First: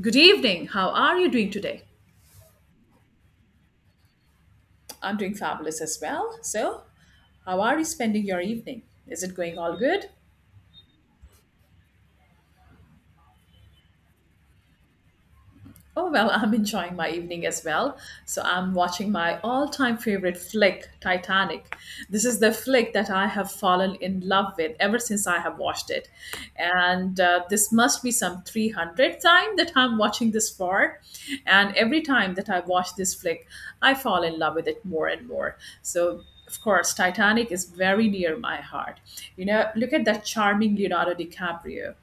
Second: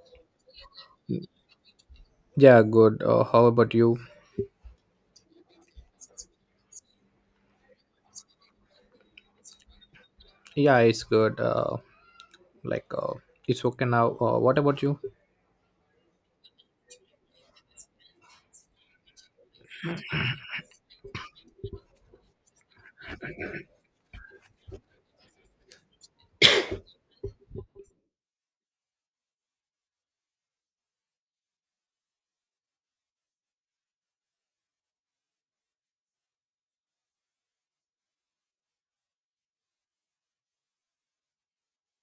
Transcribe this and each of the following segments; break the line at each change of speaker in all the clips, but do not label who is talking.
Good evening. How are you doing today?
Yeah, good. How about you?
I'm doing fabulous as well. So, how are you spending your evening? Is it going all good?
Yeah, it's good. Like, uh, it's okay now. What about you?
Oh, well, I'm enjoying my evening as well. So I'm watching my all time favorite flick, Titanic. This is the flick that I have fallen in love with ever since I have watched it. And this must be some 300th time that I'm watching this for. And every time that I watch this flick, I fall in love with it more and more. So of course, Titanic is very near my heart. You know, look at that charming Leonardo DiCaprio.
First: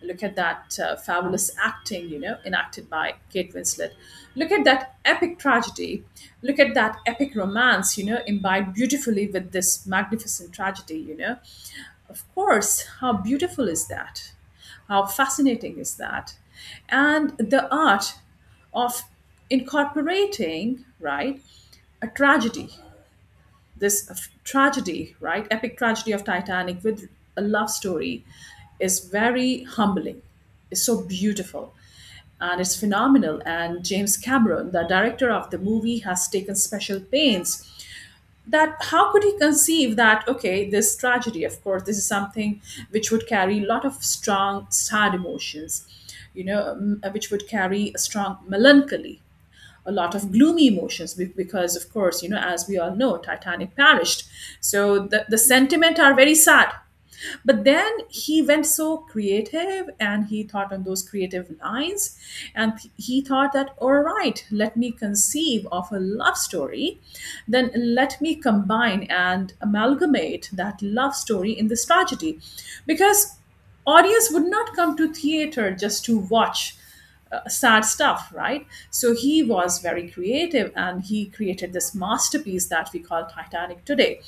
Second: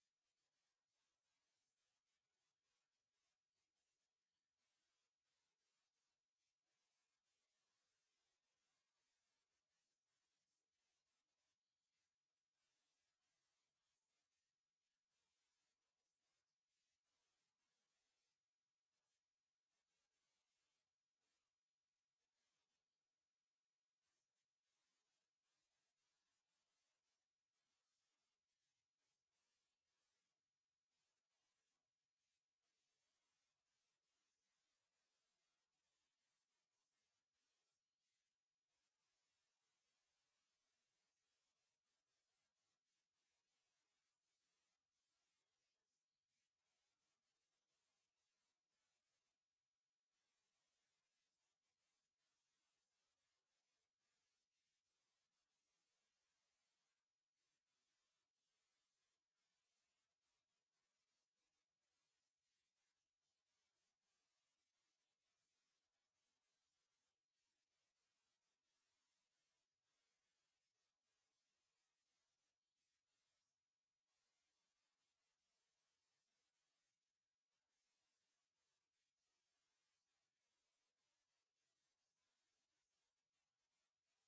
Look at that fabulous acting, enacted by Kate Winslet. Look at that epic tragedy. Look at that epic romance, imbibed beautifully with this magnificent tragedy. Of course, how beautiful is that? How fascinating is that? And the art of incorporating, right, a tragedy tragedy, right? Epic tragedy of Titanic with a love story is very humbling. It's so beautiful and it's phenomenal. And James Cameron, the director of the movie, has taken special pains. That how could he conceive that, okay, this tragedy, of course, this is something which would carry a lot of strong sad emotions, which would carry a strong melancholy, a lot of gloomy emotions, because, of course, as we all know, Titanic perished. So the sentiment are very sad. But then he went so creative and he thought on those creative lines. And he thought that, all right, let me conceive of a love story. Then let me combine and amalgamate that love story in this tragedy, because audience would not come to theater just to watch sad stuff, right? So he was very creative and he created this masterpiece that we call Titanic today.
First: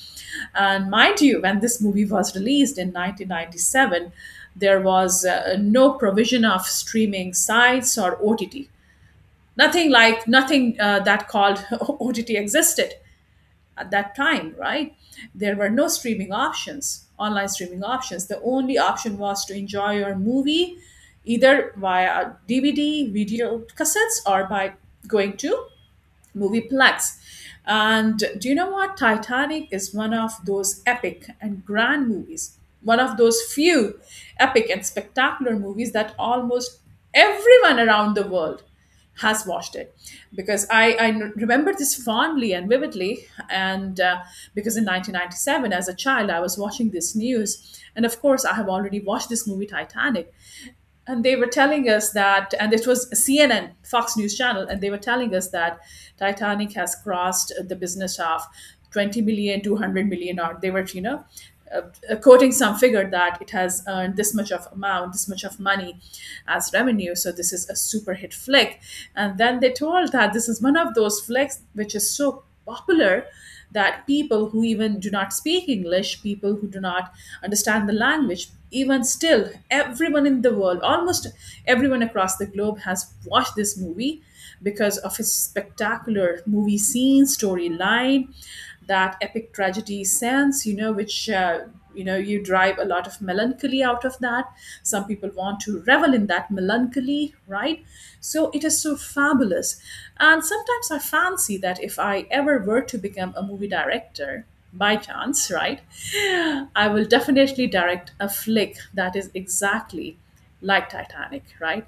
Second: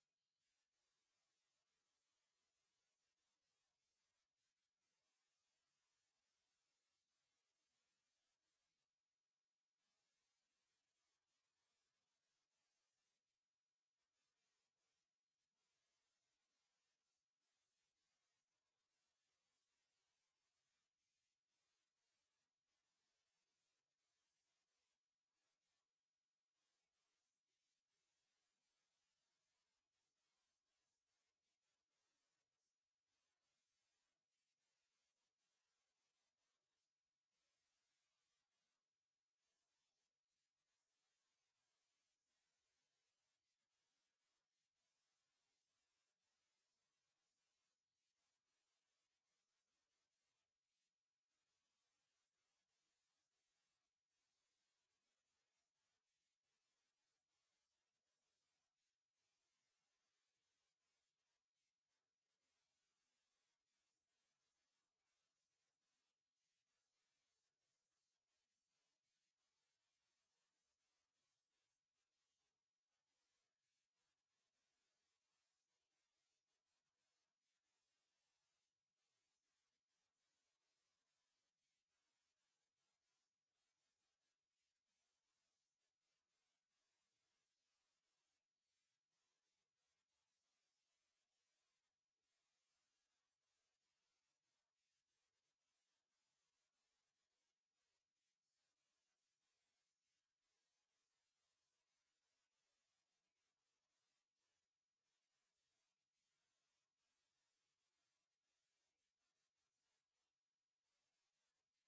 And mind you, when this movie was released in 1997, there was no provision of streaming sites or OTT. Nothing that called OTT existed at that time, right? There were no streaming options, online streaming options. The only option was to enjoy your movie either via DVD, video cassettes, or by going to movieplex. And do you know what? Titanic is one of those epic and grand movies, one of those few epic and spectacular movies that almost everyone around the world has watched it, because I remember this fondly and vividly. And because in 1997, as a child, I was watching this news. And of course, I have already watched this movie Titanic, and they were telling us that, and it was CNN, Fox News Channel, and they were telling us that Titanic has crossed the business of 20 million, 200 million, or they were, uh, quoting some figure that it has earned this much of amount, this much of money as revenue. So this is a super hit flick. And then they told that this is one of those flicks which is so popular that people who even do not speak English, people who do not understand the language, even still, everyone in the world, almost everyone across the globe has watched this movie because of its spectacular movie scene, storyline, that epic tragedy sense, which you drive a lot of melancholy out of that. Some people want to revel in that melancholy, right? So it is so fabulous. And sometimes I fancy that if I ever were to become a movie director, by chance, right, I will definitely direct a flick that is exactly like Titanic, right?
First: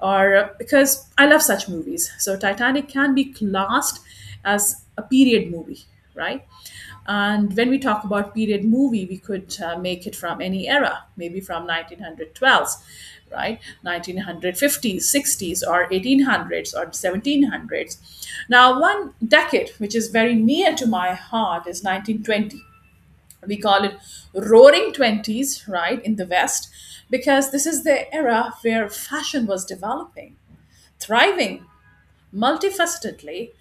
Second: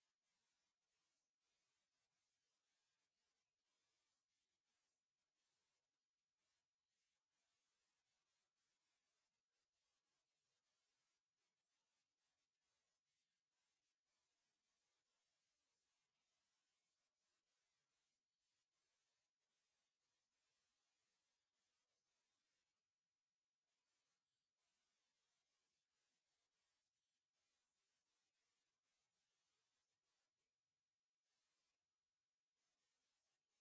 Or because I love such movies. So Titanic can be classed as a period movie, right? And when we talk about period movie, we could make it from any era, maybe from 1912, right? 1950s, 60s, or 1800s, or 1700s. Now, one decade which is very near to my heart is 1920. We call it roaring 20s, right, in the west, because this is the era where fashion was developing, thriving, multifacetedly,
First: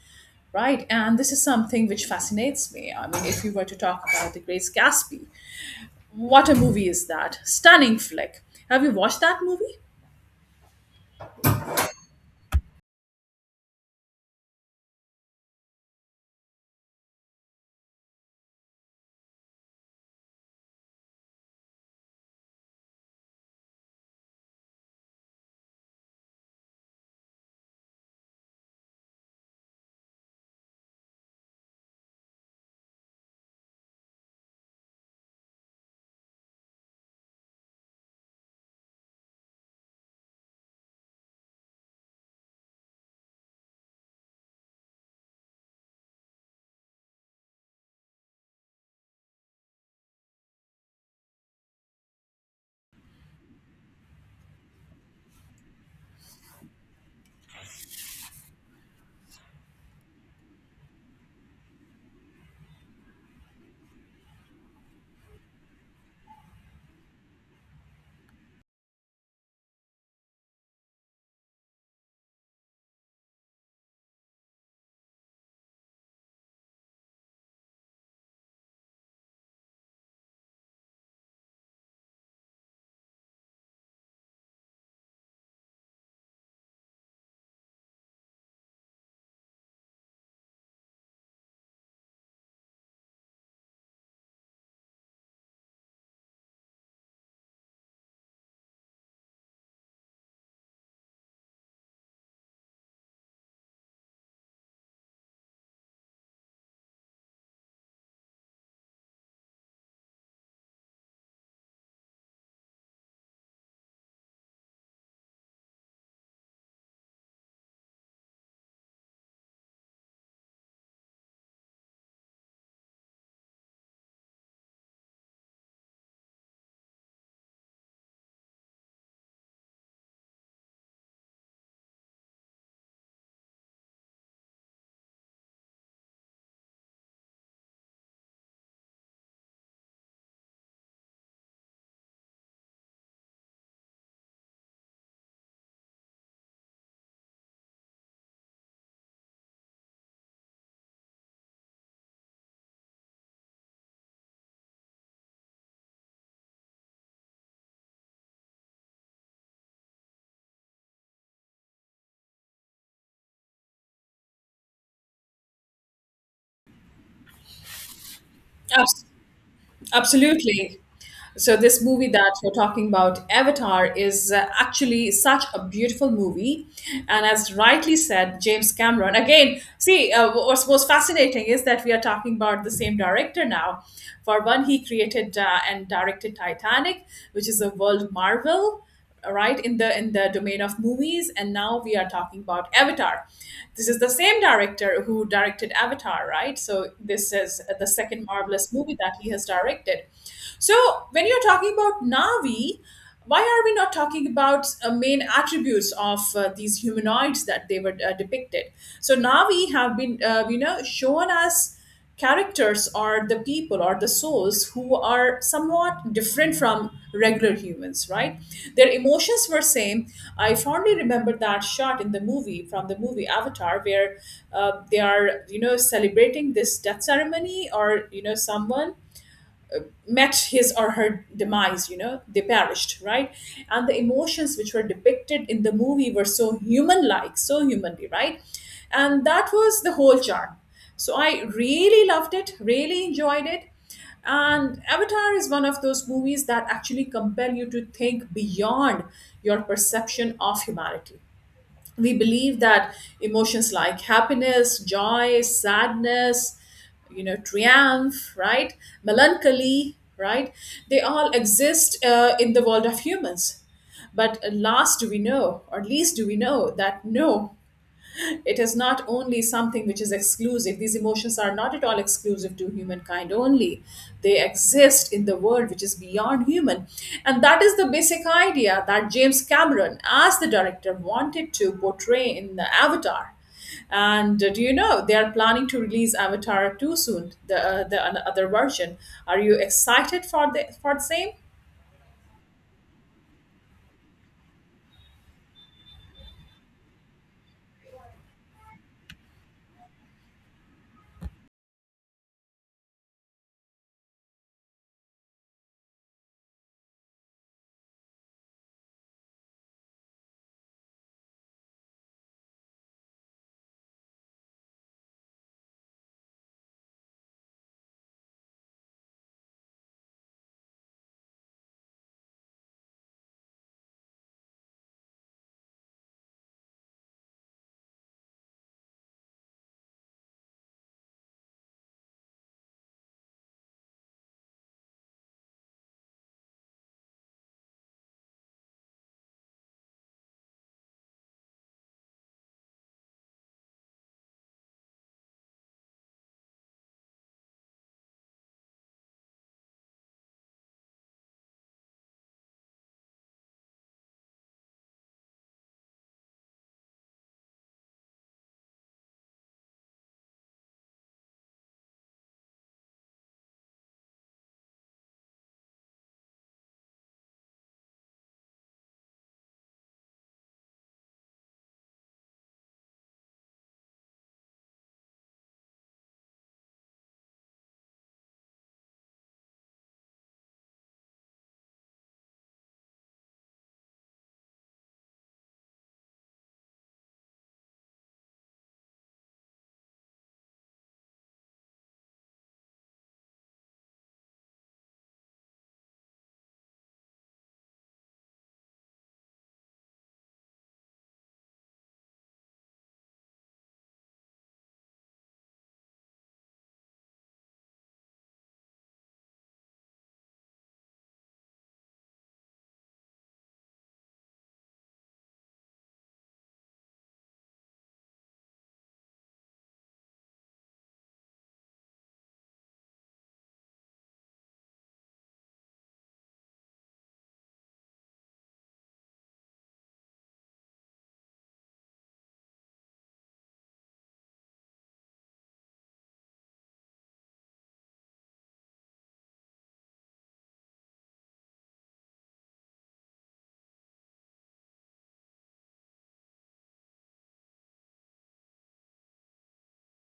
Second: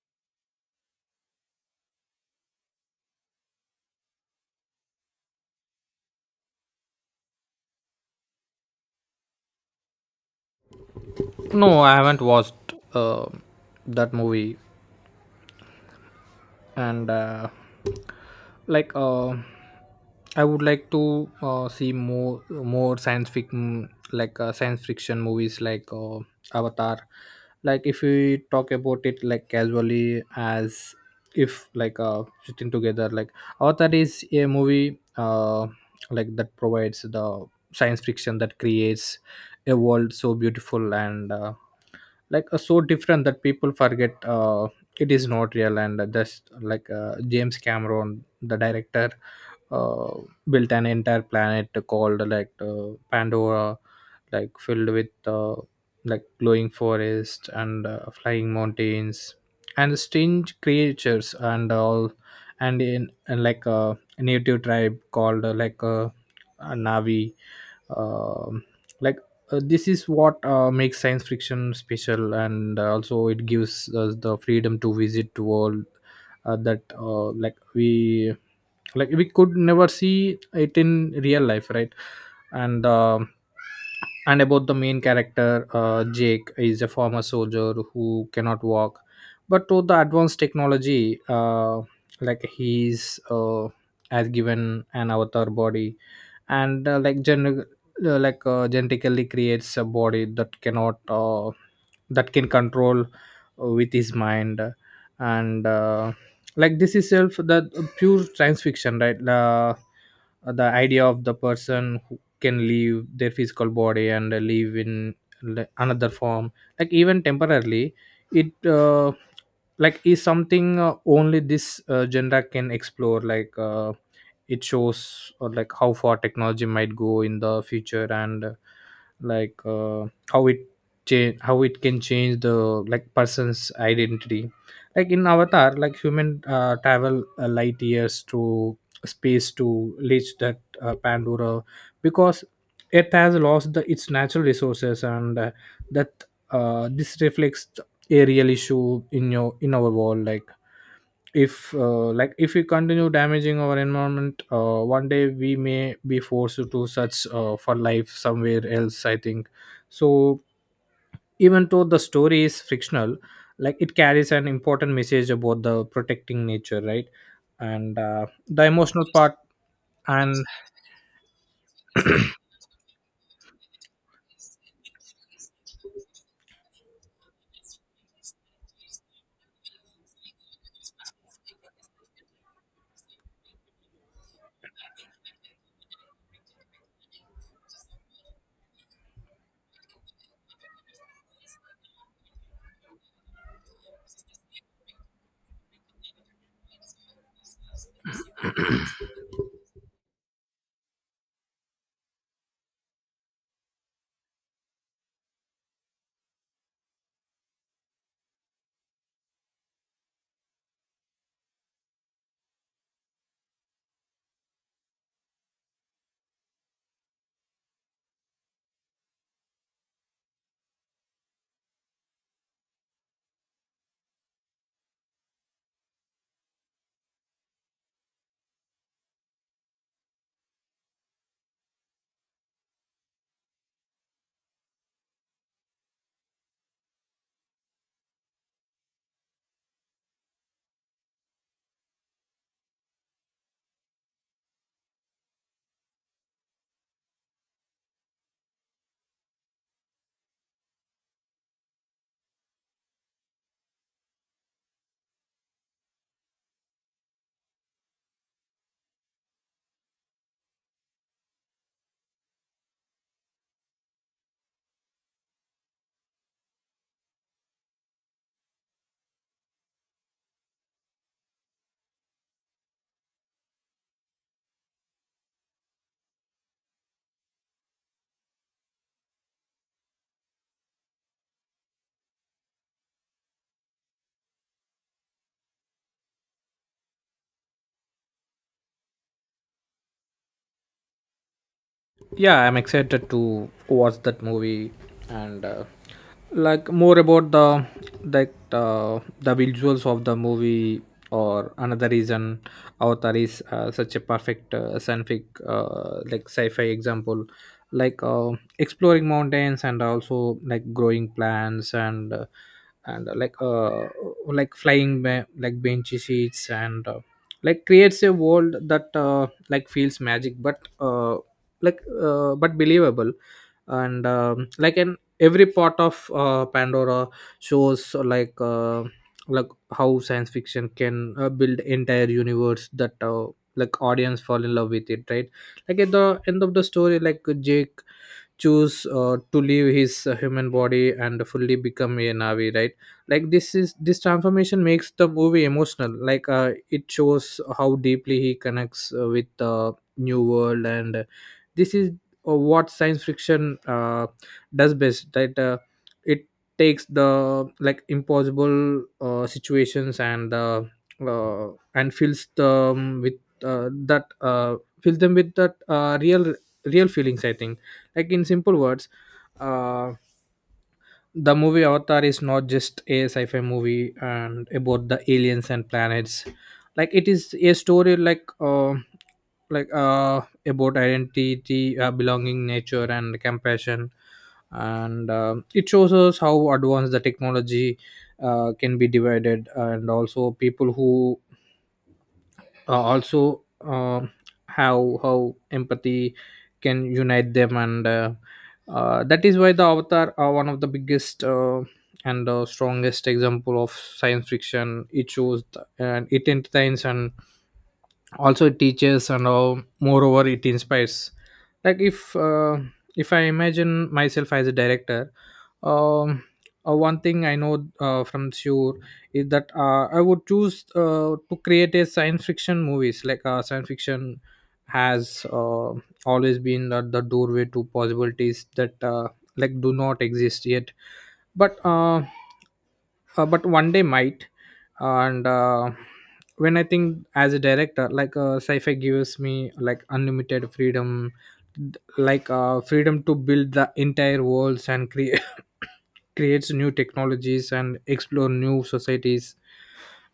right? And this is something which fascinates me. I mean, if you were to talk about the Grace Gatsby, what a movie is that, stunning flick! Have you watched that movie?
No, I haven't watched that movie, and like, uh, I would like to see more science fiction, like science fiction movies like Avatar. Like if we talk about it like casually, as if like sitting together, like Avatar is a movie like that provides the science fiction that creates a world so beautiful, and so different that people forget it is not real. And just like James Cameron, the director, uh, built an entire planet called like Pandora, like filled with like glowing forest and flying mountains and strange creatures and all. And in and like a native tribe called a Navi. um, like this is what makes science fiction special. And also it gives us the freedom to visit to world that like we could never see it in real life, right? And um and about the main character, Jake is a former soldier who cannot walk, but to the advanced technology, like he's has given an avatar body, and genetically creates a body that cannot that can control with his mind. And like this is self the pure science fiction, right? The idea of the person who can leave their physical body and live in another form, like even temporarily, it like is something only this genre can explore. Like it shows like how far technology might go in the future. And like uh, how it change, how it can change the like person's identity. Like in Avatar, like human travel light years to space to reach that Pandora, because Earth has lost its natural resources. And that this reflects a real issue in your in our world. Like if like if we continue damaging our environment, one day we may be forced to search for life somewhere else, I think. So even though the story is fictional, like it carries an important message about the protecting nature, right? And the emotional
Absolutely.
part, and
Absolutely. So this movie that you're talking about, Avatar, is actually such a beautiful movie, and as rightly said, James Cameron. Again, see, what's most fascinating is that we are talking about the same director now. For one, he created and directed Titanic, which is a world marvel, right, in the domain of movies. And now we are talking about Avatar. This is the same director who directed Avatar, right? So this is the second marvelous movie that he has directed. So when you're talking about Navi, why are we not talking about main attributes of these humanoids that they were depicted? So Navi have been shown us. Characters are the people or the souls who are somewhat different from regular humans, right? Their emotions were same. I fondly remember that shot in the movie, from the movie Avatar, where they are, celebrating this death ceremony, or someone met his or her demise, they perished, right? And the emotions which were depicted in the movie were so human like, so humanly, right? And that was the whole charm. So I really loved it, really enjoyed it. And Avatar is one of those movies that actually compel you to think beyond your perception of humanity. We believe that emotions like happiness, joy, sadness, triumph, right, melancholy, right, they all exist in the world of humans. But last, do we know, or least do we know, that, no, it is not only something which is exclusive. These emotions are not at all exclusive to humankind only. They exist in the world which is beyond human. And that is the basic idea that James Cameron, as the director, wanted to portray in the Avatar. And do you know they are planning to release Avatar 2 soon, the other version? Are you excited for the same?
yeah, I'm excited to watch that movie. And like more about the visuals of the movie, or another reason Avatar is such a perfect scientific like sci-fi example. Like exploring mountains and also like growing plants, and and uh, like uh, like flying like benchy seats, and like creates a world that like feels magic, but but believable. And um, like an every part of Pandora shows like how science fiction can build entire universe that like audience fall in love with it, right? Like at the end of the story, like Jake choose to leave his human body and fully become a Navi, right? Like this transformation makes the movie emotional. Like it shows how deeply he connects with the new world. And this is what science fiction does best, right? It takes the like impossible situations and uh, and fills them with that fill them with that real real feelings, I think. Like in simple words, uh, the movie Avatar is not just a sci-fi movie and about the aliens and planets. Like it is a story like uh, about identity, belonging, nature and compassion. And it shows us how advanced the technology can be divided, and also people who also how empathy can unite them. And that is why the Avatar are one of the biggest and strongest example of science fiction. It shows and it entertains, and also it teaches and all. Moreover, it inspires. Like if I imagine myself as a director, um one thing I know from sure is that I would choose to create a science fiction movies. Like science fiction has always been the doorway to possibilities that like do not exist yet, but uh, but one day might. And when I think as a director, like sci-fi gives me like unlimited freedom, like freedom to build the entire worlds and create creates new technologies and explore new societies.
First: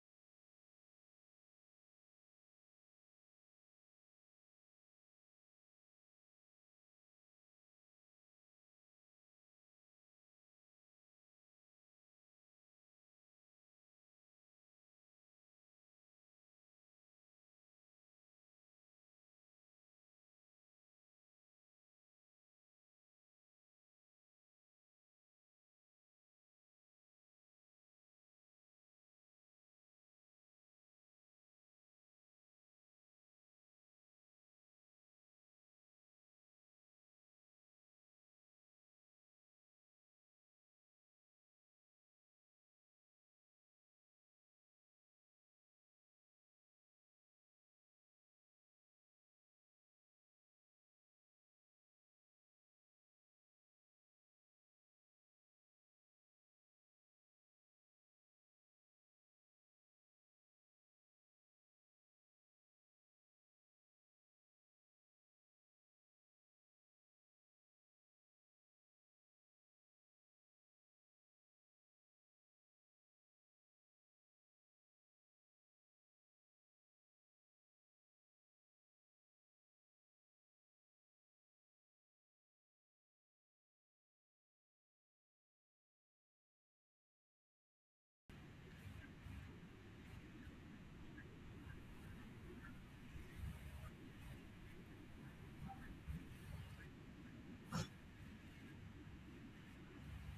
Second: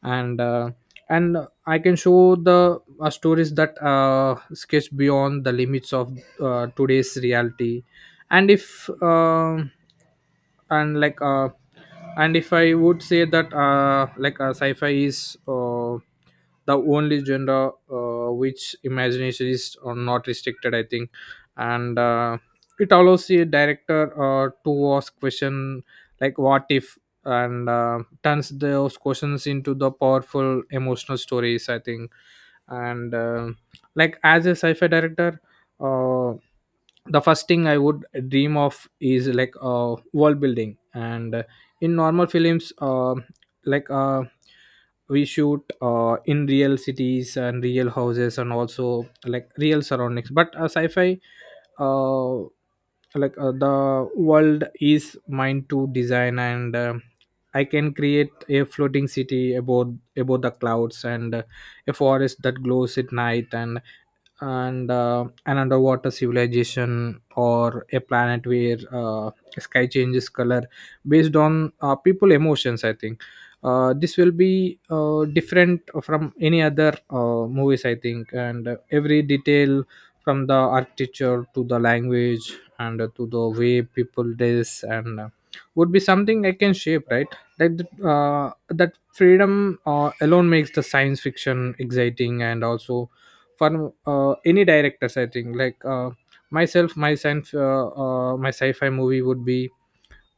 And and I can show the stories that sketch beyond the limits of today's reality. And if and like and if I would say that sci-fi is the only genre which imagination is not restricted, I think. And it allows a director to ask question like what if, and turns those questions into the powerful emotional stories, I think. And like as a sci-fi director, uh, the first thing I would dream of is like world building. And in normal films, like uh, we shoot in real cities and real houses and also like real surroundings, but sci-fi, uh, the world is mine to design. And I can create a floating city above the clouds, and a forest that glows at night, and an underwater civilization, or a planet where sky changes color based on people emotions, I think. This will be different from any other movies, I think. And every detail, from the architecture to the language and to the way people dress, and would be something I can shape, right? like the- uh, that freedom alone makes the science fiction exciting. And also, for any directors, I think, like myself, my science my sci-fi movie would be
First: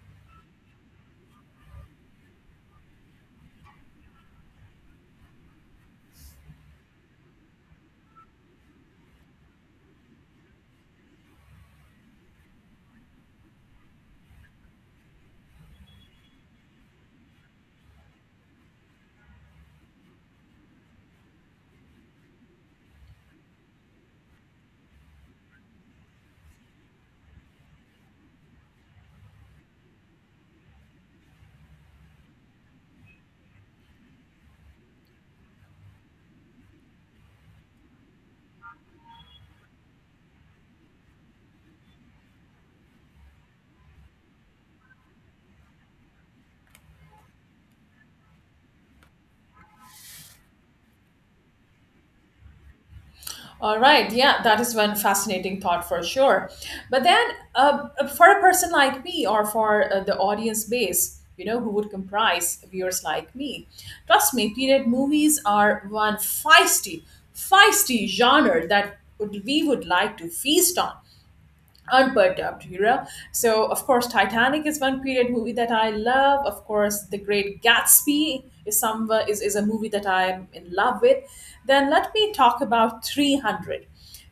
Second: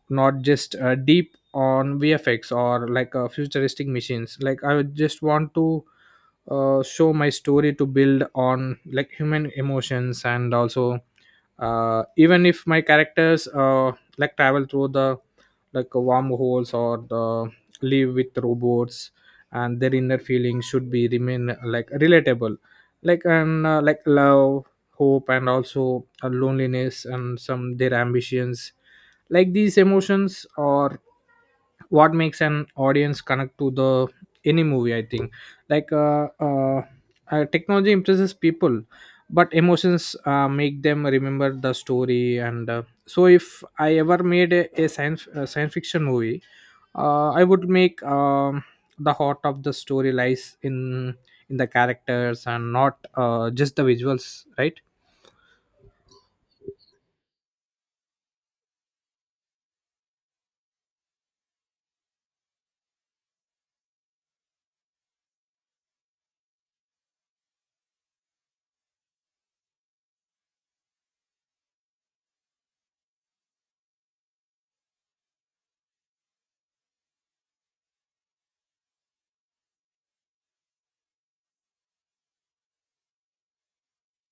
not just deep on VFX or like futuristic machines. Like I would just want to show my story to build on like human emotions. And also, even if my characters like travel through the wormholes, or the live with robots, and their inner feelings should be remain like relatable. Like, and like love, hope, and also loneliness, and some their ambitions. Like these emotions are what makes an audience connect to the any movie, I think. like uh, uh, Technology impresses people, but emotions make them remember the story. And so if I ever made a science, a science fiction movie, I would make the heart of the story lies in the characters and not just
All
the
right, yeah,
visuals,
that is
right?
one fascinating thought for sure. But then, for a person like me, or for the audience base, who would comprise viewers like me, trust me, period movies are one feisty, feisty genre that we would like to feast on unperturbed. So of course, Titanic is one period movie that I love. Of course, the Great Gatsby is a movie that I am in love with. Then let me talk about 300.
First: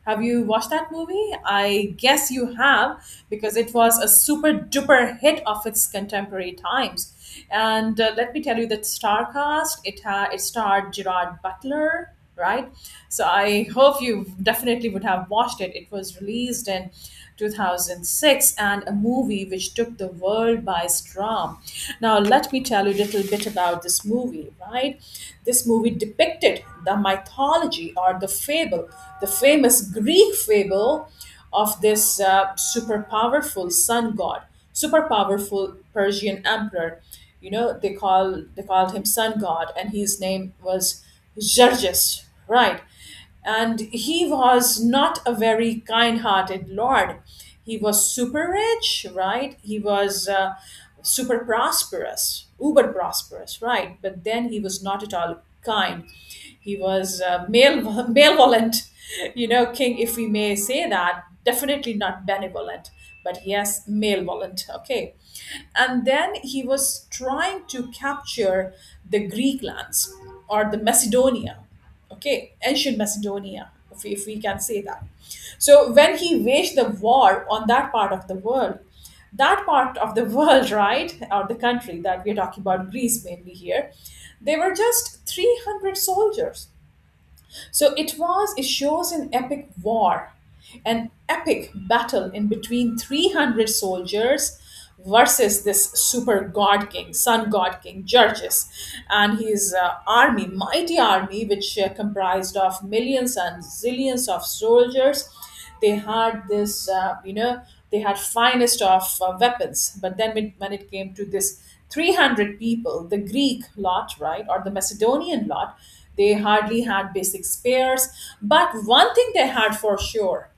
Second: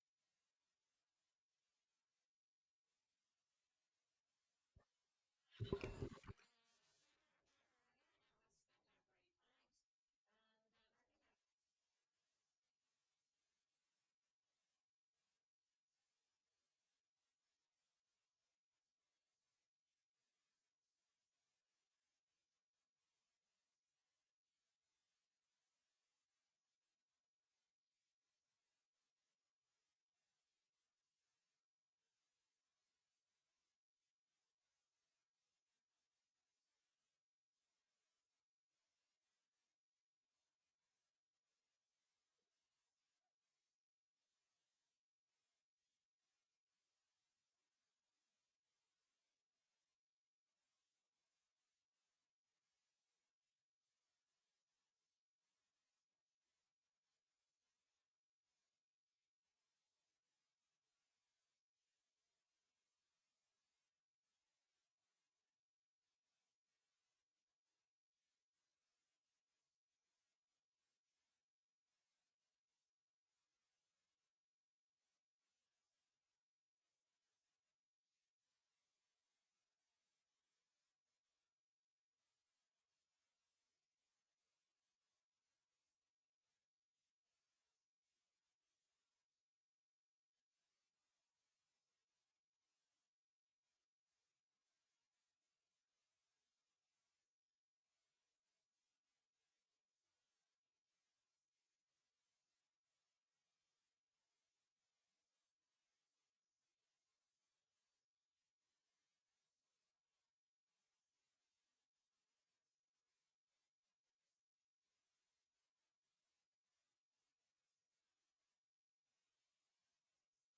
Have you watched that movie? I guess you have, because it was a super duper hit of its contemporary times. And let me tell you that star cast it had, it starred Gerard Butler, right? So I hope you definitely would have watched it. It was released in 2006, and a movie which took the world by storm. Now, let me tell you a little bit about this movie, right? This movie depicted the mythology or the fable, the famous Greek fable of this super powerful sun god, super powerful Persian emperor. You know, they called him sun god, and his name was Xerxes, right? And he was not a very kind-hearted lord. He was super rich, right? He was super prosperous, uber prosperous, right? But then he was not at all kind. He was male malevolent, king, if we may say that, definitely not benevolent, but yes, malevolent, okay. And then he was trying to capture the Greek lands, or the Macedonia, okay, ancient Macedonia, if we can say that. So when he waged the war on that part of the world that part of the world right, or the country that we're talking about, Greece mainly here, they were just 300 soldiers. So it shows an epic war, an epic battle in between 300 soldiers versus this super god king, sun god king, Georges, and his army, mighty army, which comprised of millions and zillions of soldiers. They had this, you know, they had finest of weapons. But then when it came to this 300 people, the Greek lot, right, or the Macedonian lot, they hardly had basic spares. But one thing they had for sure,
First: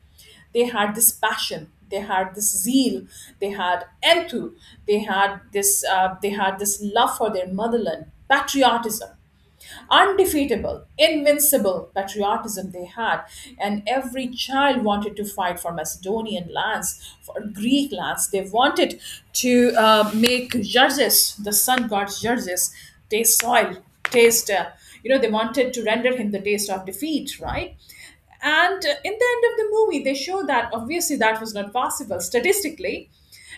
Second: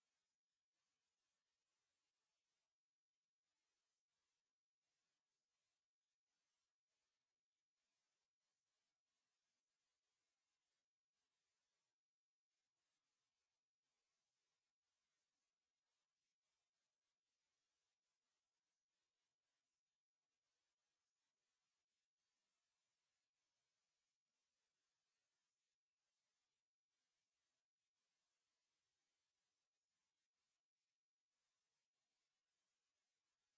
they had this passion, they had this zeal, they had enthu they had this love for their motherland. Patriotism, undefeatable, invincible patriotism they had. And every child wanted to fight for Macedonian lands, for Greek lands. They wanted to make Xerxes, the sun god Xerxes, taste soil, taste. They wanted to render him the taste of defeat, right? And In the end of the movie, they show that obviously that was not possible statistically,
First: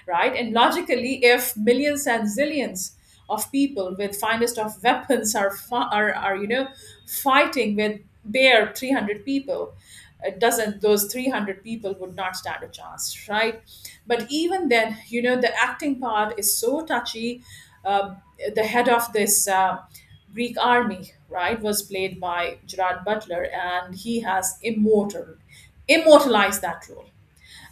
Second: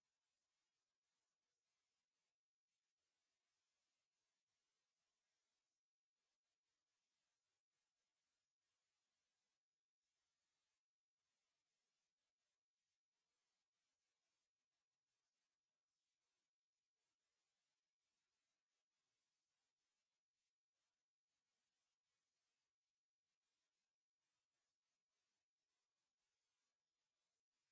right? And logically, if millions and zillions of people with finest of weapons are fighting with bare 300 people, doesn't those 300 people would not stand a chance, right? But even then, the acting part is so touchy. Um the head of this Greek army, right, was played by Gerard Butler, and he has immortalized that role.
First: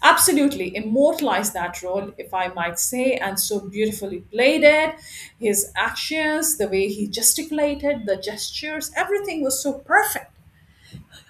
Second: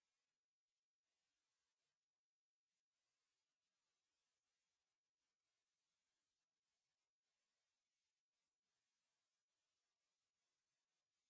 Absolutely immortalized that role, if I might say, and so beautifully played it. His actions, the way he gesticulated, the gestures, everything was so perfect.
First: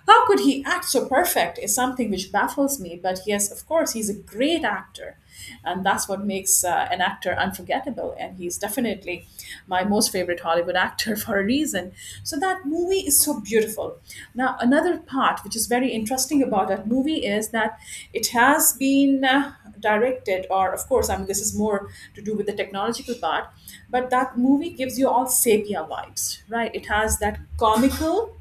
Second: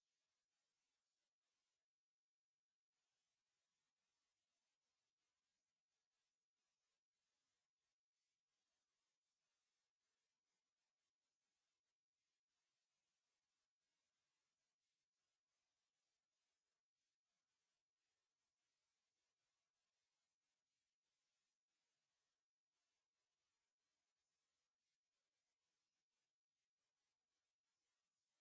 How could he act so perfect is something which baffles me. But yes, of course, he's a great actor. And that's what makes an actor unforgettable. And he's definitely my most favorite Hollywood actor for a reason. So that movie is so beautiful. Now, another part which is very interesting about that movie is that it has been directed, or of course, I mean, this is more to do with the technological part, but that movie gives you all sepia vibes, right? It has that comical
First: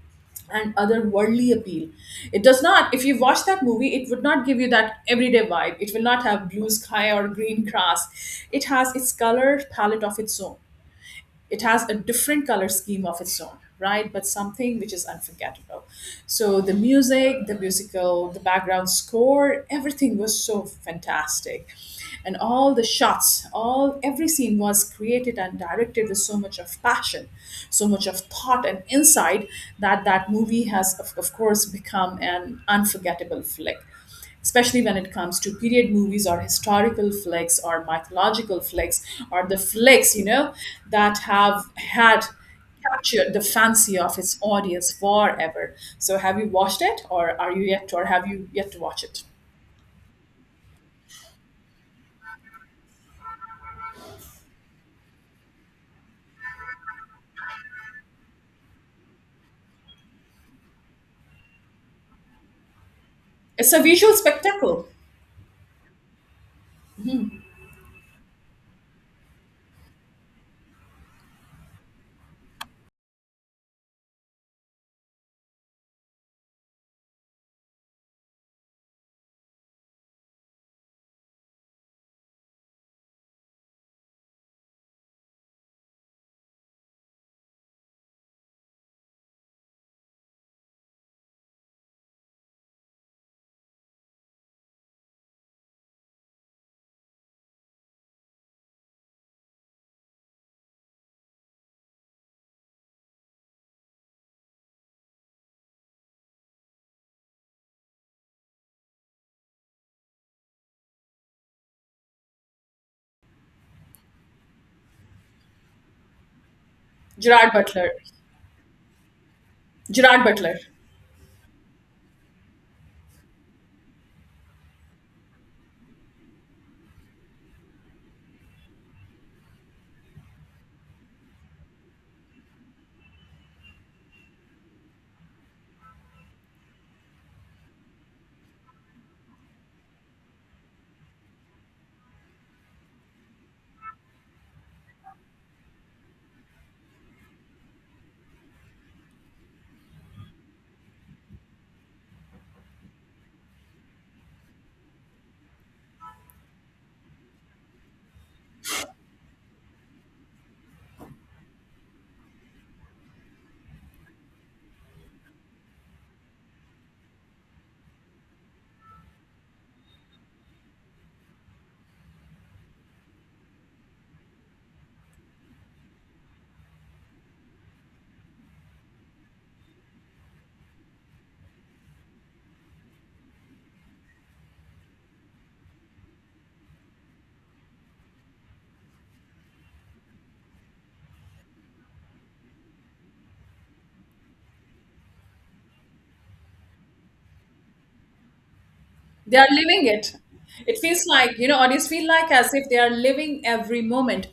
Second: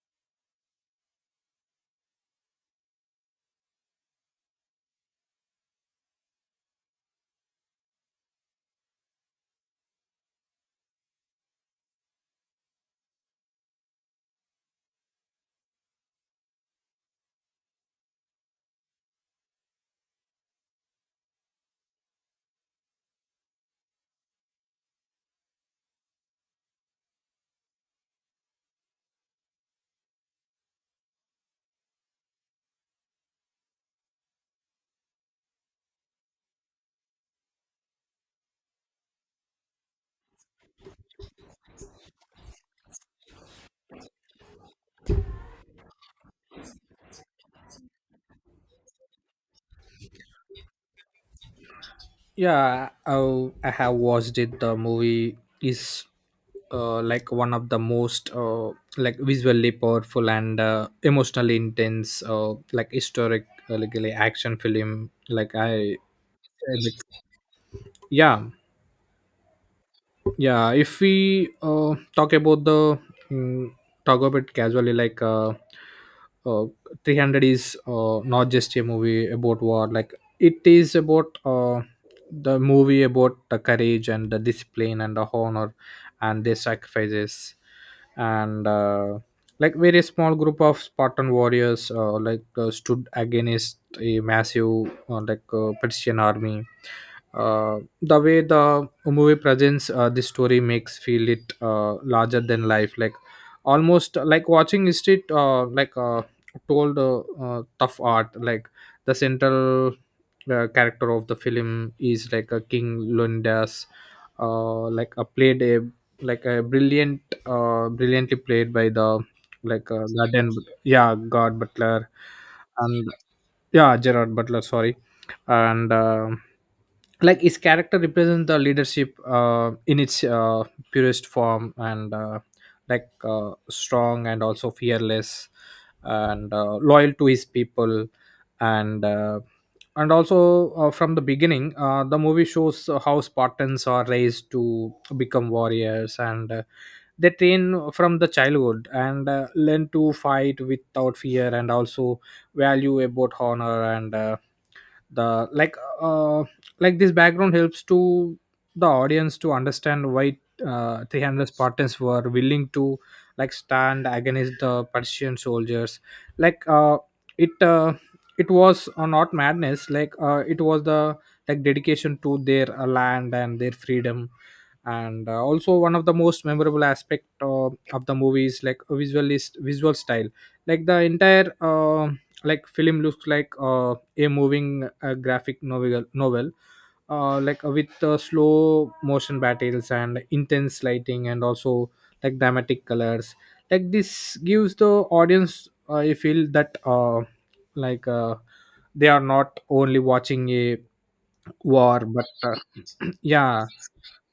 and otherworldly appeal. It does not, if you watch that movie, it would not give you that everyday vibe. It will not have blue sky or green grass. It has its color palette of its own, it has a different color scheme of its own, right? But something which is unforgettable. So the music, the musical, the background score, everything was so fantastic, and all the shots, all every scene was created and directed with so much of passion, so much of thought and insight, that that movie has, of course, become an unforgettable flick, especially when it comes to period movies or historical flicks or mythological flicks, or the flicks, you know, that have had captured the fancy of its audience forever. So have you watched it, or are you yet, or have you yet to watch it?
Yeah, I have watched it. The movie is like one of the most like visually powerful and emotionally intense, historic,
It's
uh,
a
like,
visual
like action
spectacle.
film. I like, yeah, yeah, if we talk about mm, talk about it casually, like uh, 300 is not just a movie about war. Like it is about the movie about the courage and the discipline and the honor and their sacrifices. And like very small group of Spartan warriors stood against a massive Persian army. The way the a movie presents this story makes feel it larger than life, like almost like watching is it told tough art. Like the central character of the film is like a king, Lundas, like a played a like a brilliant,
Gerard Butler.
brilliantly played by the
Gerard
Garden,
Butler.
yeah, God Butler. And yeah, Gerard Butler, sorry. And like his character represents the leadership in its purest form. And strong and also fearless, and loyal to his people. And and also from the beginning, the movie shows how Spartans are raised to become warriors. And they train from the childhood and learn to fight without fear, and also value about honor. And the like uh, like this background helps to the audience to understand why 300 Spartans were willing to like stand against the Persian soldiers. like uh, it uh, it was not madness. It was the like dedication to their land and their freedom. And also, one of the most memorable aspect of the movie is like a visual style. Like the entire like film looks like a moving graphic novel, with slow motion battles and intense lighting, and also like dramatic colors. Like this gives the audience a feel that like uh, they are
They are
not
living
only
it.
watching
It
a
feels like, you know, audience
war,
feel
but
like as if they are living
yeah,
every moment.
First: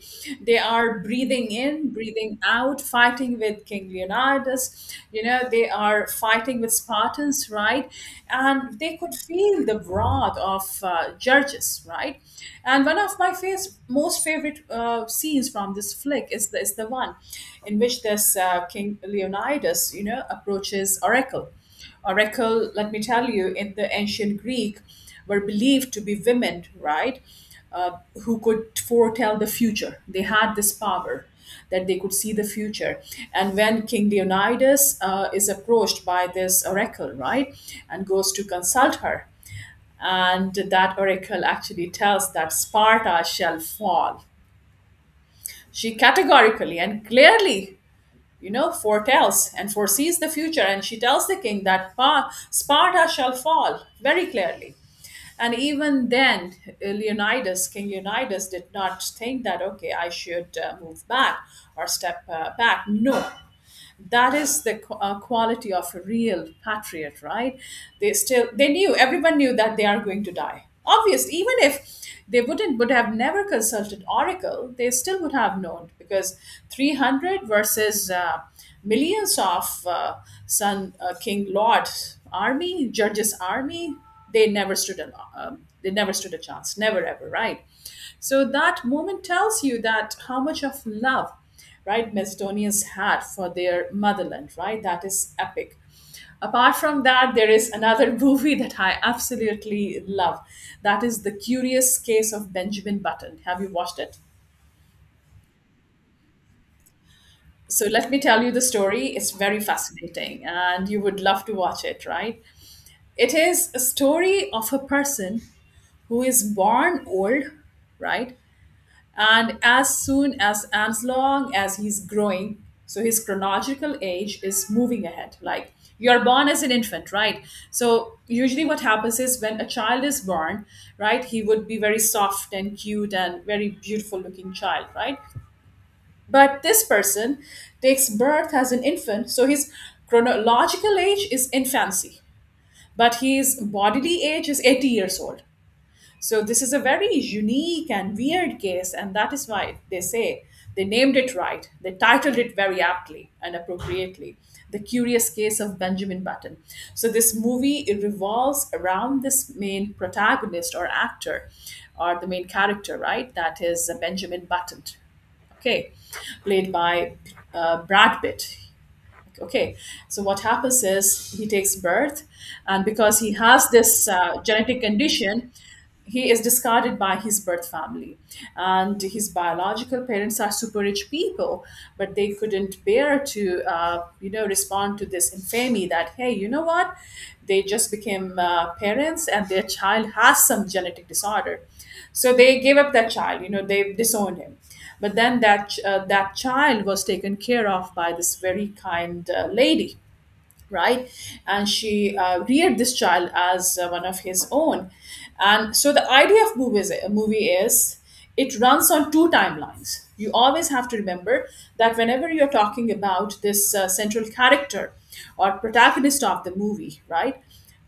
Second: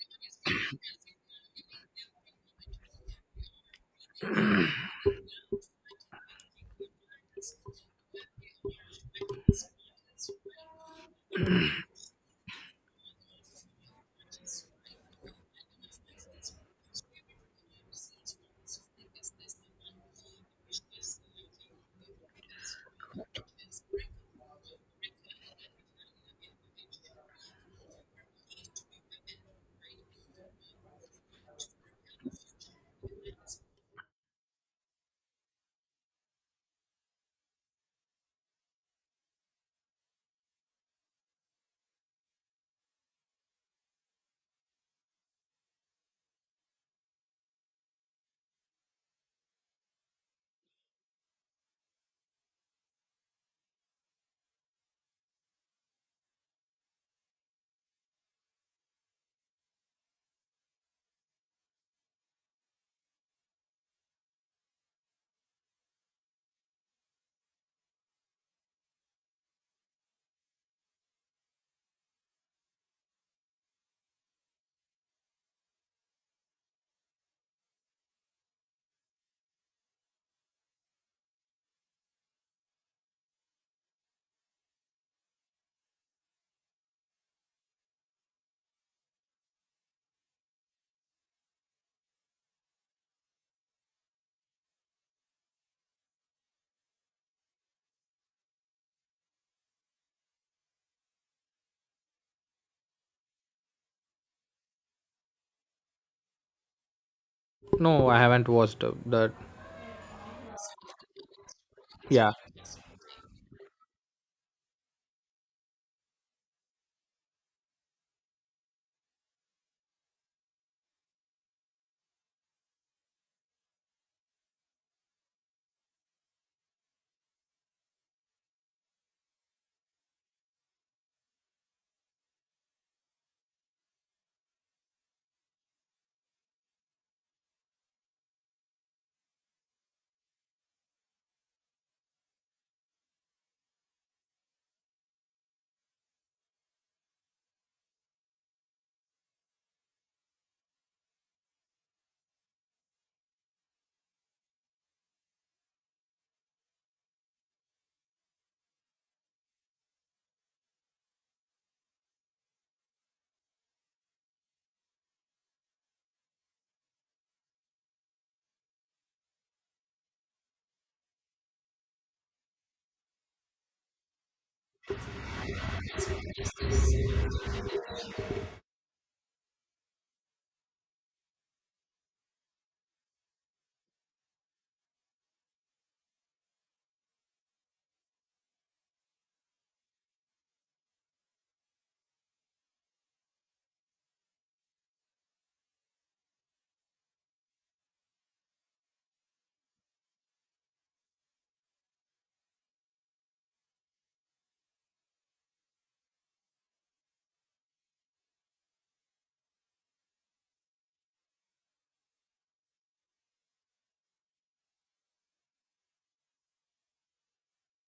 They are breathing in, breathing out, fighting with King Leonidas, you know, they are fighting with Spartans, right? And they could feel the wrath of Judges, right? And one of my most favorite scenes from this flick is is the one in which this King Leonidas, you know, approaches Oracle. Oracle, let me tell you, in the ancient Greek, were believed to be women, right? Uh, who could foretell the future. They had this power that they could see the future. And when King Leonidas is approached by this oracle, right, and goes to consult her, and that oracle actually tells that Sparta shall fall. She categorically and clearly, you know, foretells and foresees the future. And she tells the king that Sparta shall fall very clearly. And even then, King Leonidas did not think that, okay, I should move back or step back. No, that is the quality of a real patriot, right? They knew, everyone knew that they are going to die, obviously. Even if they would have never consulted oracle, they still would have known, because 300 versus millions of son king lord army, Judges' army, they never stood a, they never stood a chance, never ever, right? So that moment tells you that how much of love, right, Macedonians had for their motherland, right? That is epic. Apart from that, there is another movie that I absolutely love. That is The Curious Case of Benjamin Button. Have you watched it? So
no,
let me
I
tell
haven't
you the
watched
story. It's
that.
very fascinating and you would love to watch it,
Yeah,
right? It is a story of a person who is born old, right? And as soon as long as he's growing, so his chronological age is moving ahead. Like, you're born as an infant, right? So usually what happens is when a child is born, right, he would be very soft and cute and very beautiful looking child, right? But this person takes birth as an infant, so his chronological age is infancy, but his bodily age is 80 years old. So this is a very unique and weird case, and that is why they say they named it right. They titled it very aptly and appropriately, "The Curious Case of Benjamin Button." So this movie, it revolves around this main protagonist or actor, or the main character, right? That is Benjamin Button. Okay, played by Brad Pitt. Okay, so what happens is he takes birth, and because he has this genetic condition, he is discarded by his birth family, and his biological parents are super rich people, but they couldn't bear to you know, respond to this infamy that, hey, you know what, they just became parents and their child has some genetic disorder, so they gave up that child, you know, they disowned him. But then that that child was taken care of by this very kind lady, right? And she reared this child as one of his own. And so the idea of a movie is, it runs on two timelines. You always have to remember that whenever you're talking about this central character or protagonist of the movie, right,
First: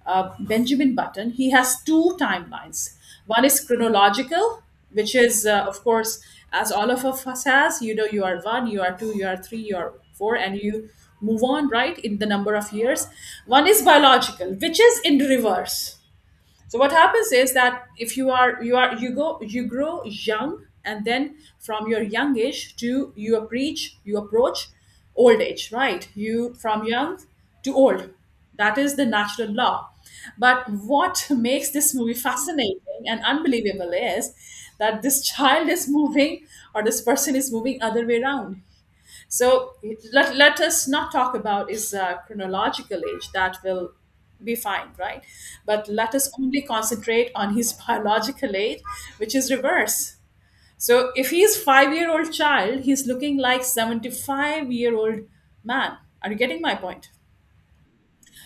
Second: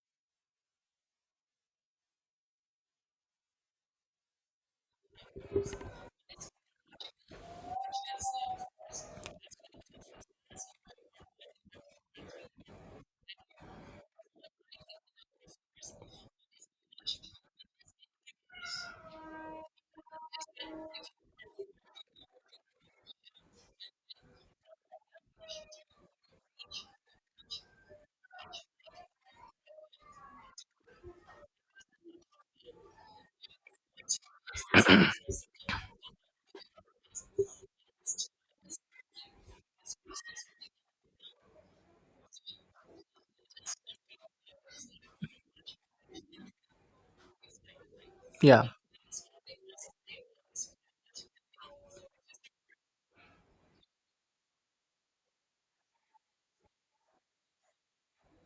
Benjamin Button, he has two timelines. One is chronological, which is, of course, as all of us has, you know, you are one, you are two, you are three, you are four, and you move on, right, in the number of years. One is biological, which is in reverse. So what happens is that if you grow young, and then from your young age to you approach old age, right, you from young to old, that is the natural law. But what makes this movie fascinating and unbelievable is that this child is moving, or this person is moving other way around. So let us not talk about is chronological age, that will be fine, right? But let us only concentrate on his biological
yeah,
age, which is reverse. So if he's 5 year old child, he's looking like 75 year old man. Are you getting my point?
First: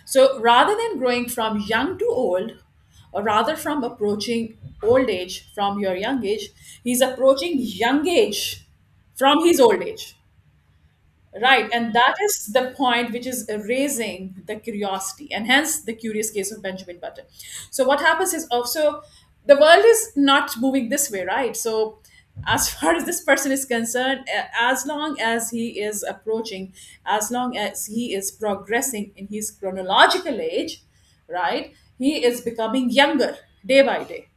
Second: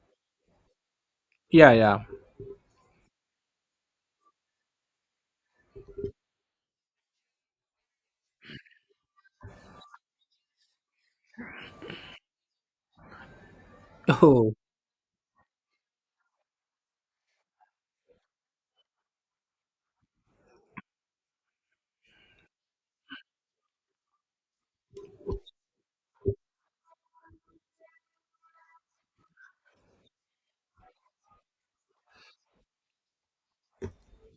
So rather than growing from
yeah.
young
Yeah.
to old, or rather from approaching old age from your young age, he's approaching young age from his old age. Right, and that is the point which is raising
Oh.
the curiosity, and hence the curious case of Benjamin Button. So, what happens is also the world is not moving this way, right? So, as far as this person is concerned, as long as he is approaching, as long as he is progressing in his chronological age, right, he is becoming younger day by day.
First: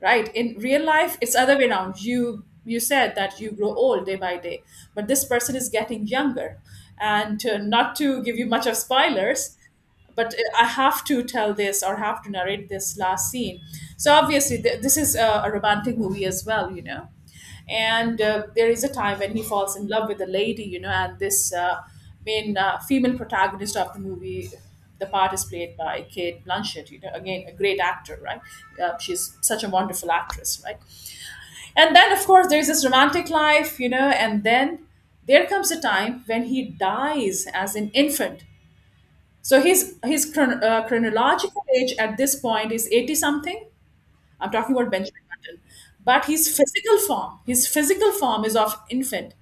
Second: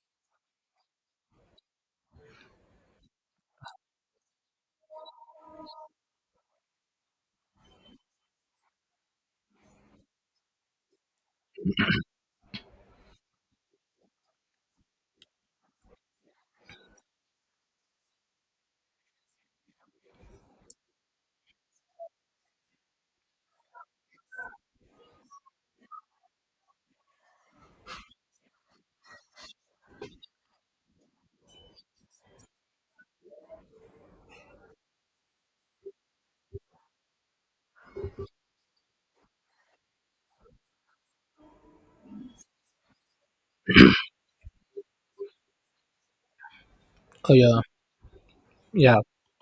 Right, in real life it's other way around, you said that you grow old day by day, but this person is getting younger. And not to give you much of spoilers, but I have to tell this or have to narrate this last scene. So obviously, this is a romantic movie as well, you know. And there is a time when he falls in love with a lady, you know, and this main female protagonist of the movie, the part is played by Kate Blanchett, you know, again, a great actor, right? She's such a wonderful actress, right? And then, of course, there's this romantic life, you know, and then there comes a time when he dies as an infant. So his chronological age at this point is 80 something. I'm talking about Benjamin Button. But
Oh yeah,
his physical form is of
yeah,
infant.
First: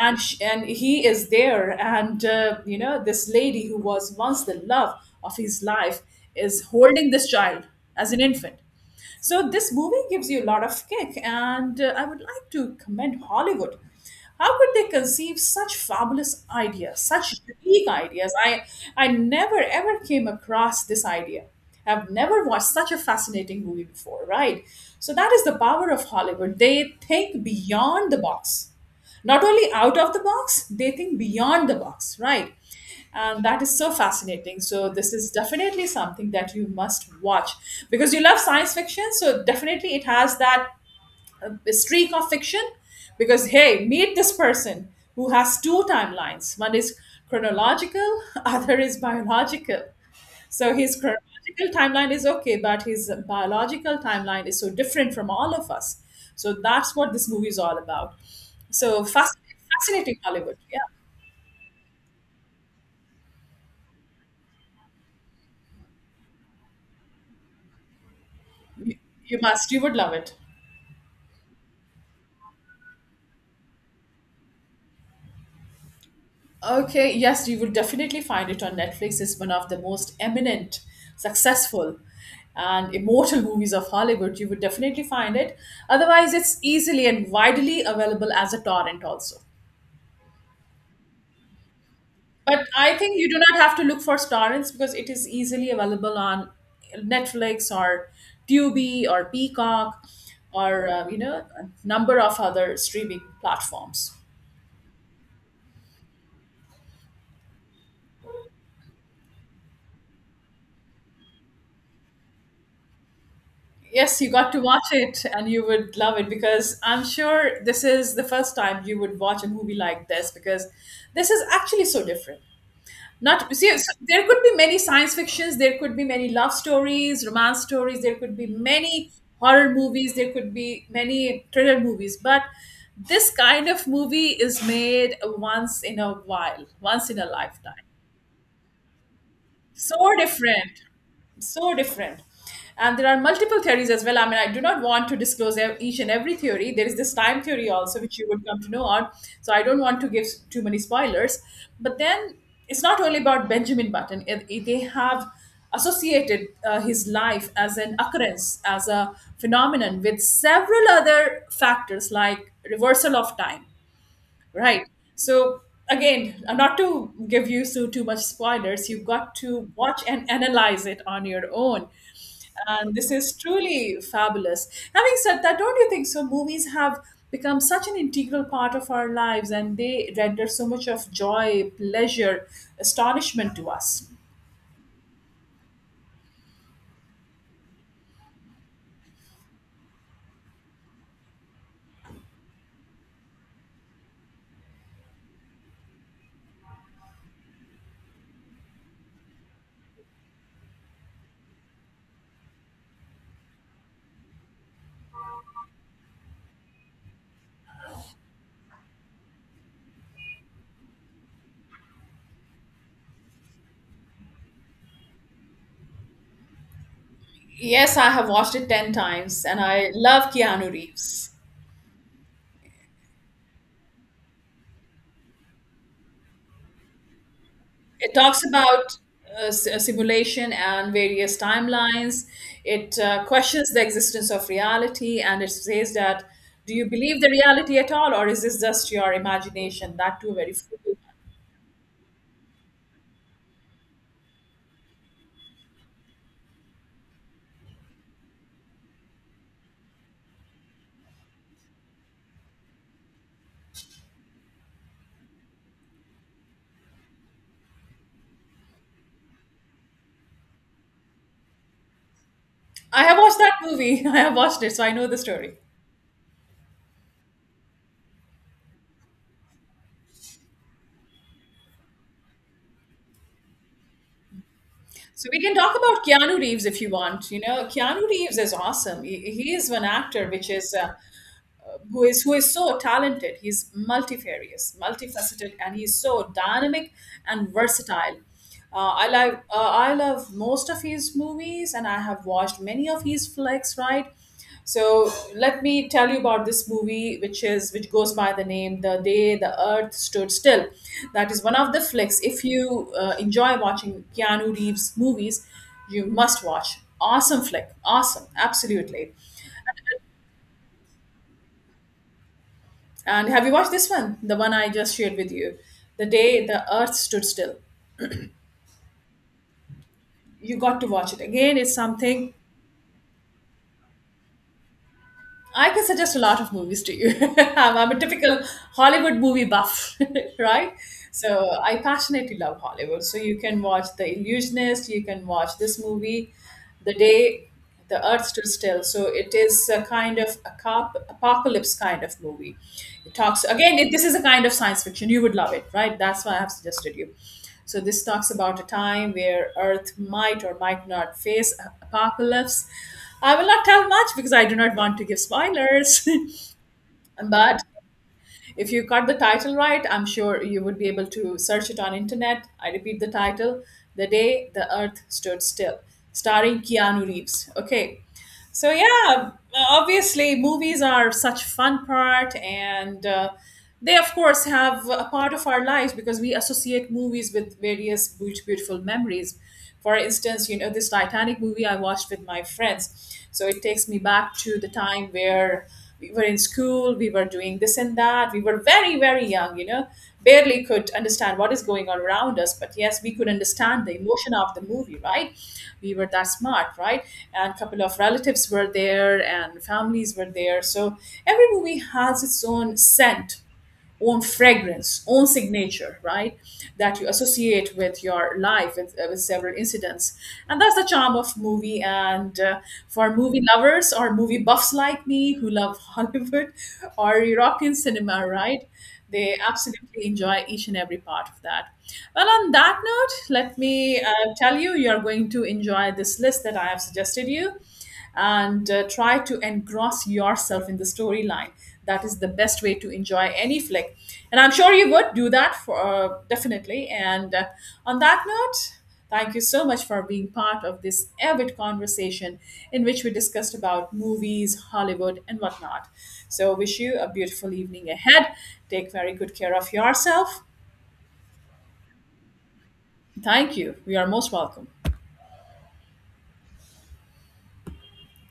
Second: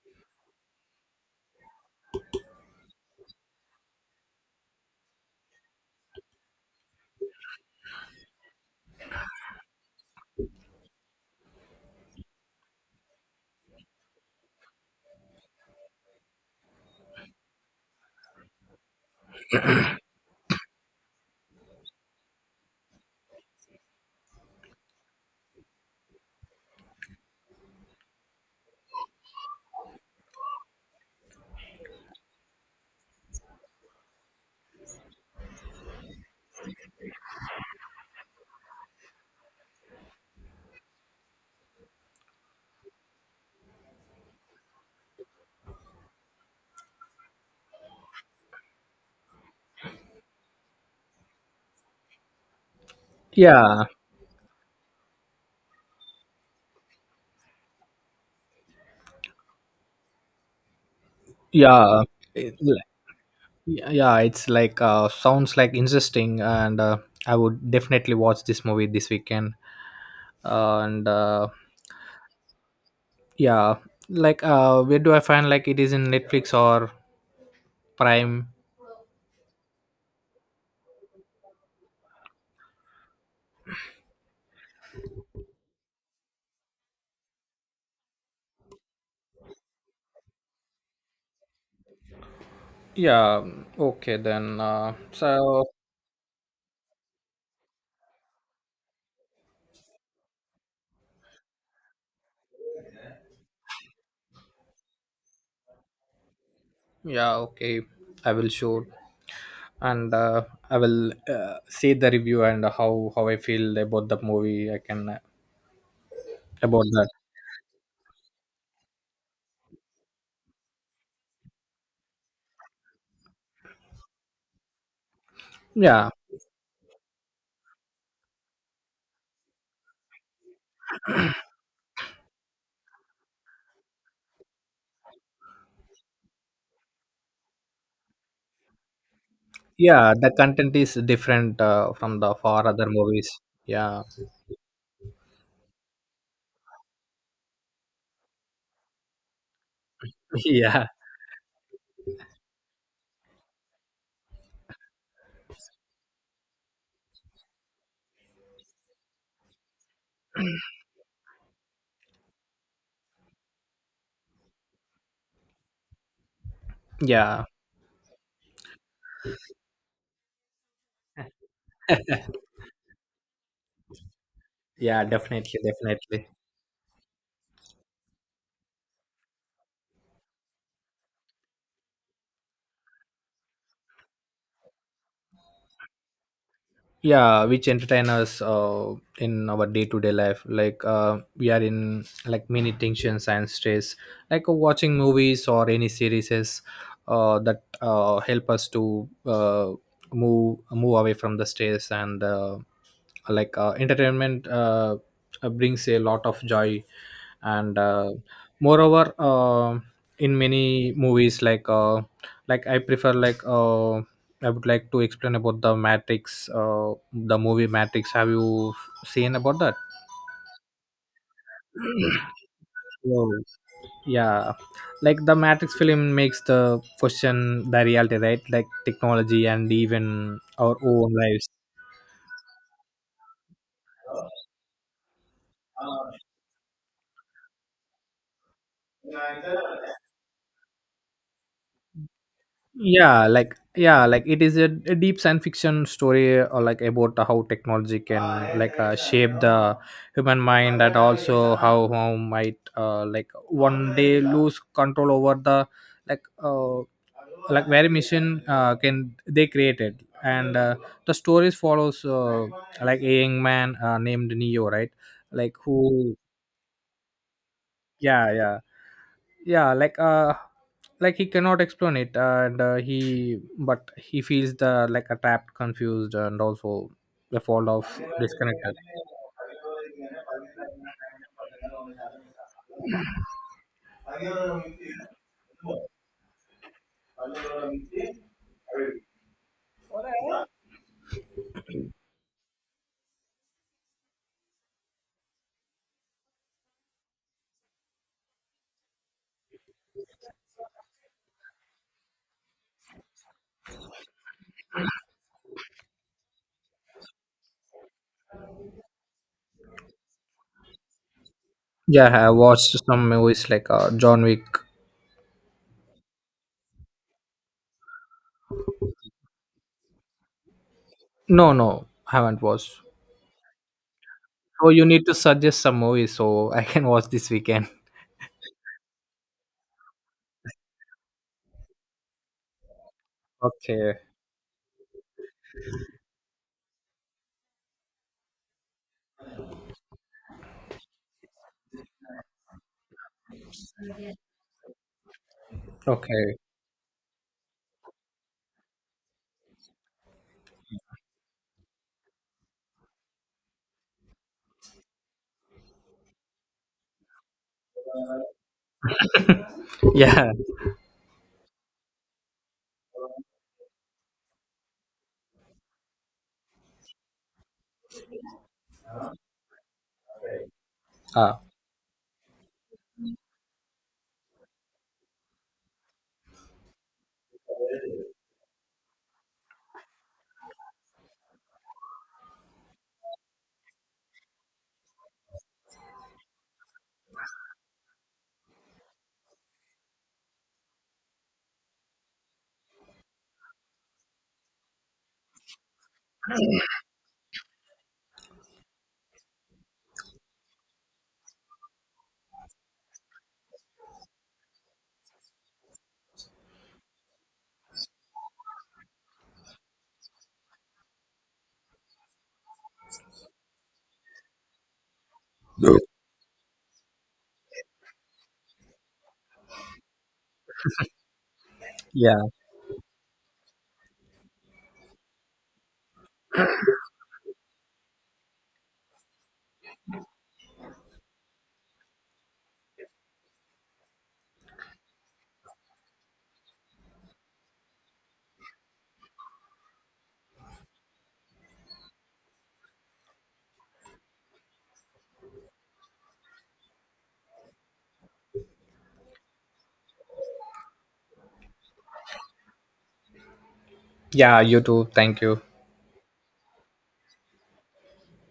And he is there, and you know, this lady who was once the love of his life is holding this child as an infant. So this movie gives you a lot of kick, and I would like to commend Hollywood, how could they conceive such fabulous ideas, such unique ideas. I never ever came across this idea. I've never watched such a fascinating movie before, right? So that is the power of Hollywood. They think beyond the box, not only out of the box, they think beyond the box, right? And that is so fascinating. So this is definitely something that you must watch, because you love science fiction, so definitely it has that streak of fiction, because, hey, meet this person who has two timelines. One is chronological, other is biological. So his chronological timeline is okay, but his
yeah,
biological timeline is so different from all of us. So that's what this movie is all about. So fascinating, fascinating Hollywood. Yeah,
yeah, yeah. Yeah, yeah, it's like sounds like interesting, and I would definitely watch this movie
you,
this
you
weekend.
must. You would love it.
And yeah, like where do I find, like, it is in Netflix or
Okay, yes, you would definitely
Prime?
find it on Netflix. It's one of the most eminent, successful, and immortal movies of Hollywood. You would definitely find it. Otherwise, it's easily and widely available as a torrent also. But I think you do
Yeah,
not have to look for
okay then.
Starrins because it is
So
easily available on Netflix or Tubi or Peacock or a number of other streaming platforms.
yeah, okay, I will show, and I will see the review and how I feel about the
Yes, you got to
movie. I
watch
can
it and you would love it because
about
I'm
that.
sure this is the first time you would watch a movie like this because this is actually so different. Not see, so there could be many science fictions, there could be
Yeah,
many love stories, romance stories, there could be many horror movies, there could be many thriller movies, but this kind of movie is made once in a while, once in a lifetime,
yeah,
so
the content
different,
is different
so
from
different.
the far other
And there are
movies.
multiple theories as
Yeah.
well. I mean, I do not want to disclose each and every theory. There is this time theory also, which you would come to know on. So I don't want to give too many
Yeah,
spoilers, but then it's not only about Benjamin Button. They have associated his life as an occurrence, as a phenomenon, with several other factors like reversal of time. Right. So again, not to
yeah,
give you so too much spoilers, you've got to watch and analyze it on your own. And this is truly fabulous.
yeah,
Having said
definitely,
that, don't you think so?
definitely,
Movies have become such an integral part of our lives, and they render so much of joy, pleasure, astonishment to us.
yeah, which entertain us in our day-to-day life. Like we are in like many tensions and stress. Like watching movies or any series that help us to move away from the stress. And entertainment brings a lot of joy. And moreover, in many movies, like I prefer, I would like to explain about the Matrix, the movie
Yes, I
Matrix. Have
have watched it
you
10
seen
times
about
and
that?
I love Keanu Reeves.
No. Yeah, like the Matrix film makes the question the
It
reality,
talks
right? Like
about
technology and even
simulation
our
and
own
various
lives.
timelines. It questions the existence of reality, and it says that, do you believe the reality at all, or is this just your imagination? That too, very fruity.
Yeah, like, yeah, like it is a deep science fiction story, or like about how technology can like shape the human mind, and also how might like one day lose control over the like uh, like very mission can they created. And the stories follows like
I
a
have watched
young
that
man
movie. I have
named
watched
Neo,
it, so
right?
I know the
like
story.
who Yeah, yeah, yeah, like he cannot explain it. And he but he feels the like a
So we
trapped,
can talk about
confused,
Keanu
and
Reeves if you
also
want. You
the
know,
fault of
Keanu Reeves is
disconnected.
awesome. He is one actor which is who is so talented. He's multifarious, multifaceted, and he's so dynamic and versatile. I love most of his movies, and I have watched many of his flicks. Right, so let me tell you about this movie, which goes by the name "The Day the Earth Stood Still." That is one of the flicks. If you enjoy watching Keanu Reeves movies, you must watch. Awesome flick, awesome, absolutely.
Yeah, I watched some
And have
movies
you
like
watched this one?
John
The
Wick.
one I just shared with you. The Day the Earth Stood Still. You got to watch it.
No,
Again, it's
no,
something.
haven't watched. Oh, you need to suggest
I
some
can
movies
suggest a lot of
so I
movies
can
to
watch
you.
this weekend.
I'm a typical Hollywood movie buff, right? So I passionately love Hollywood. So you can watch
Okay.
The Illusionist, you can watch this movie, The Day the Earth Stood Still. So it is a kind of a cop, apocalypse kind of movie. It talks, again, it, this is a kind of science fiction. You would love it, right? That's why
Okay.
I have suggested you. So this talks about a time where Earth might or might not face apocalypse. I will not tell much because I do not want to give spoilers. But if you got the title right, I'm
Yeah.
sure you would be able to search it on internet. I repeat the title, The Day the Earth Stood Still, starring Keanu Reeves, okay? So yeah, obviously movies are
Uh,
such fun part, and they of course have a part of our lives because we associate movies with various beautiful memories. For instance, you know, this Titanic movie I watched with my friends, so it takes me back to the time where we were in school, we were doing this and that, we were very very young, you know, barely could understand what is going on around us. But yes, we could understand the emotion of the movie, right? We were that smart, right? And a couple of relatives were there, and families were there. So every movie has its own scent, own fragrance, own signature, right? That you associate with your life, with several incidents. And that's the charm of movie. And For movie lovers or movie buffs like me who love Hollywood or European cinema, right? They absolutely enjoy each and every part of that.
yeah.
Well, on that note, let me tell you, you're going to enjoy this list that I have suggested you, and try to engross yourself in the storyline. That is the best way to enjoy any flick. And I'm sure you would do that for definitely. And On that note, thank you so much for being part of this avid conversation in which we discussed about movies, Hollywood, and whatnot. So, wish you a beautiful evening ahead. Take very good care of yourself. Thank you. We are most
Yeah, you
welcome.
too. Thank you.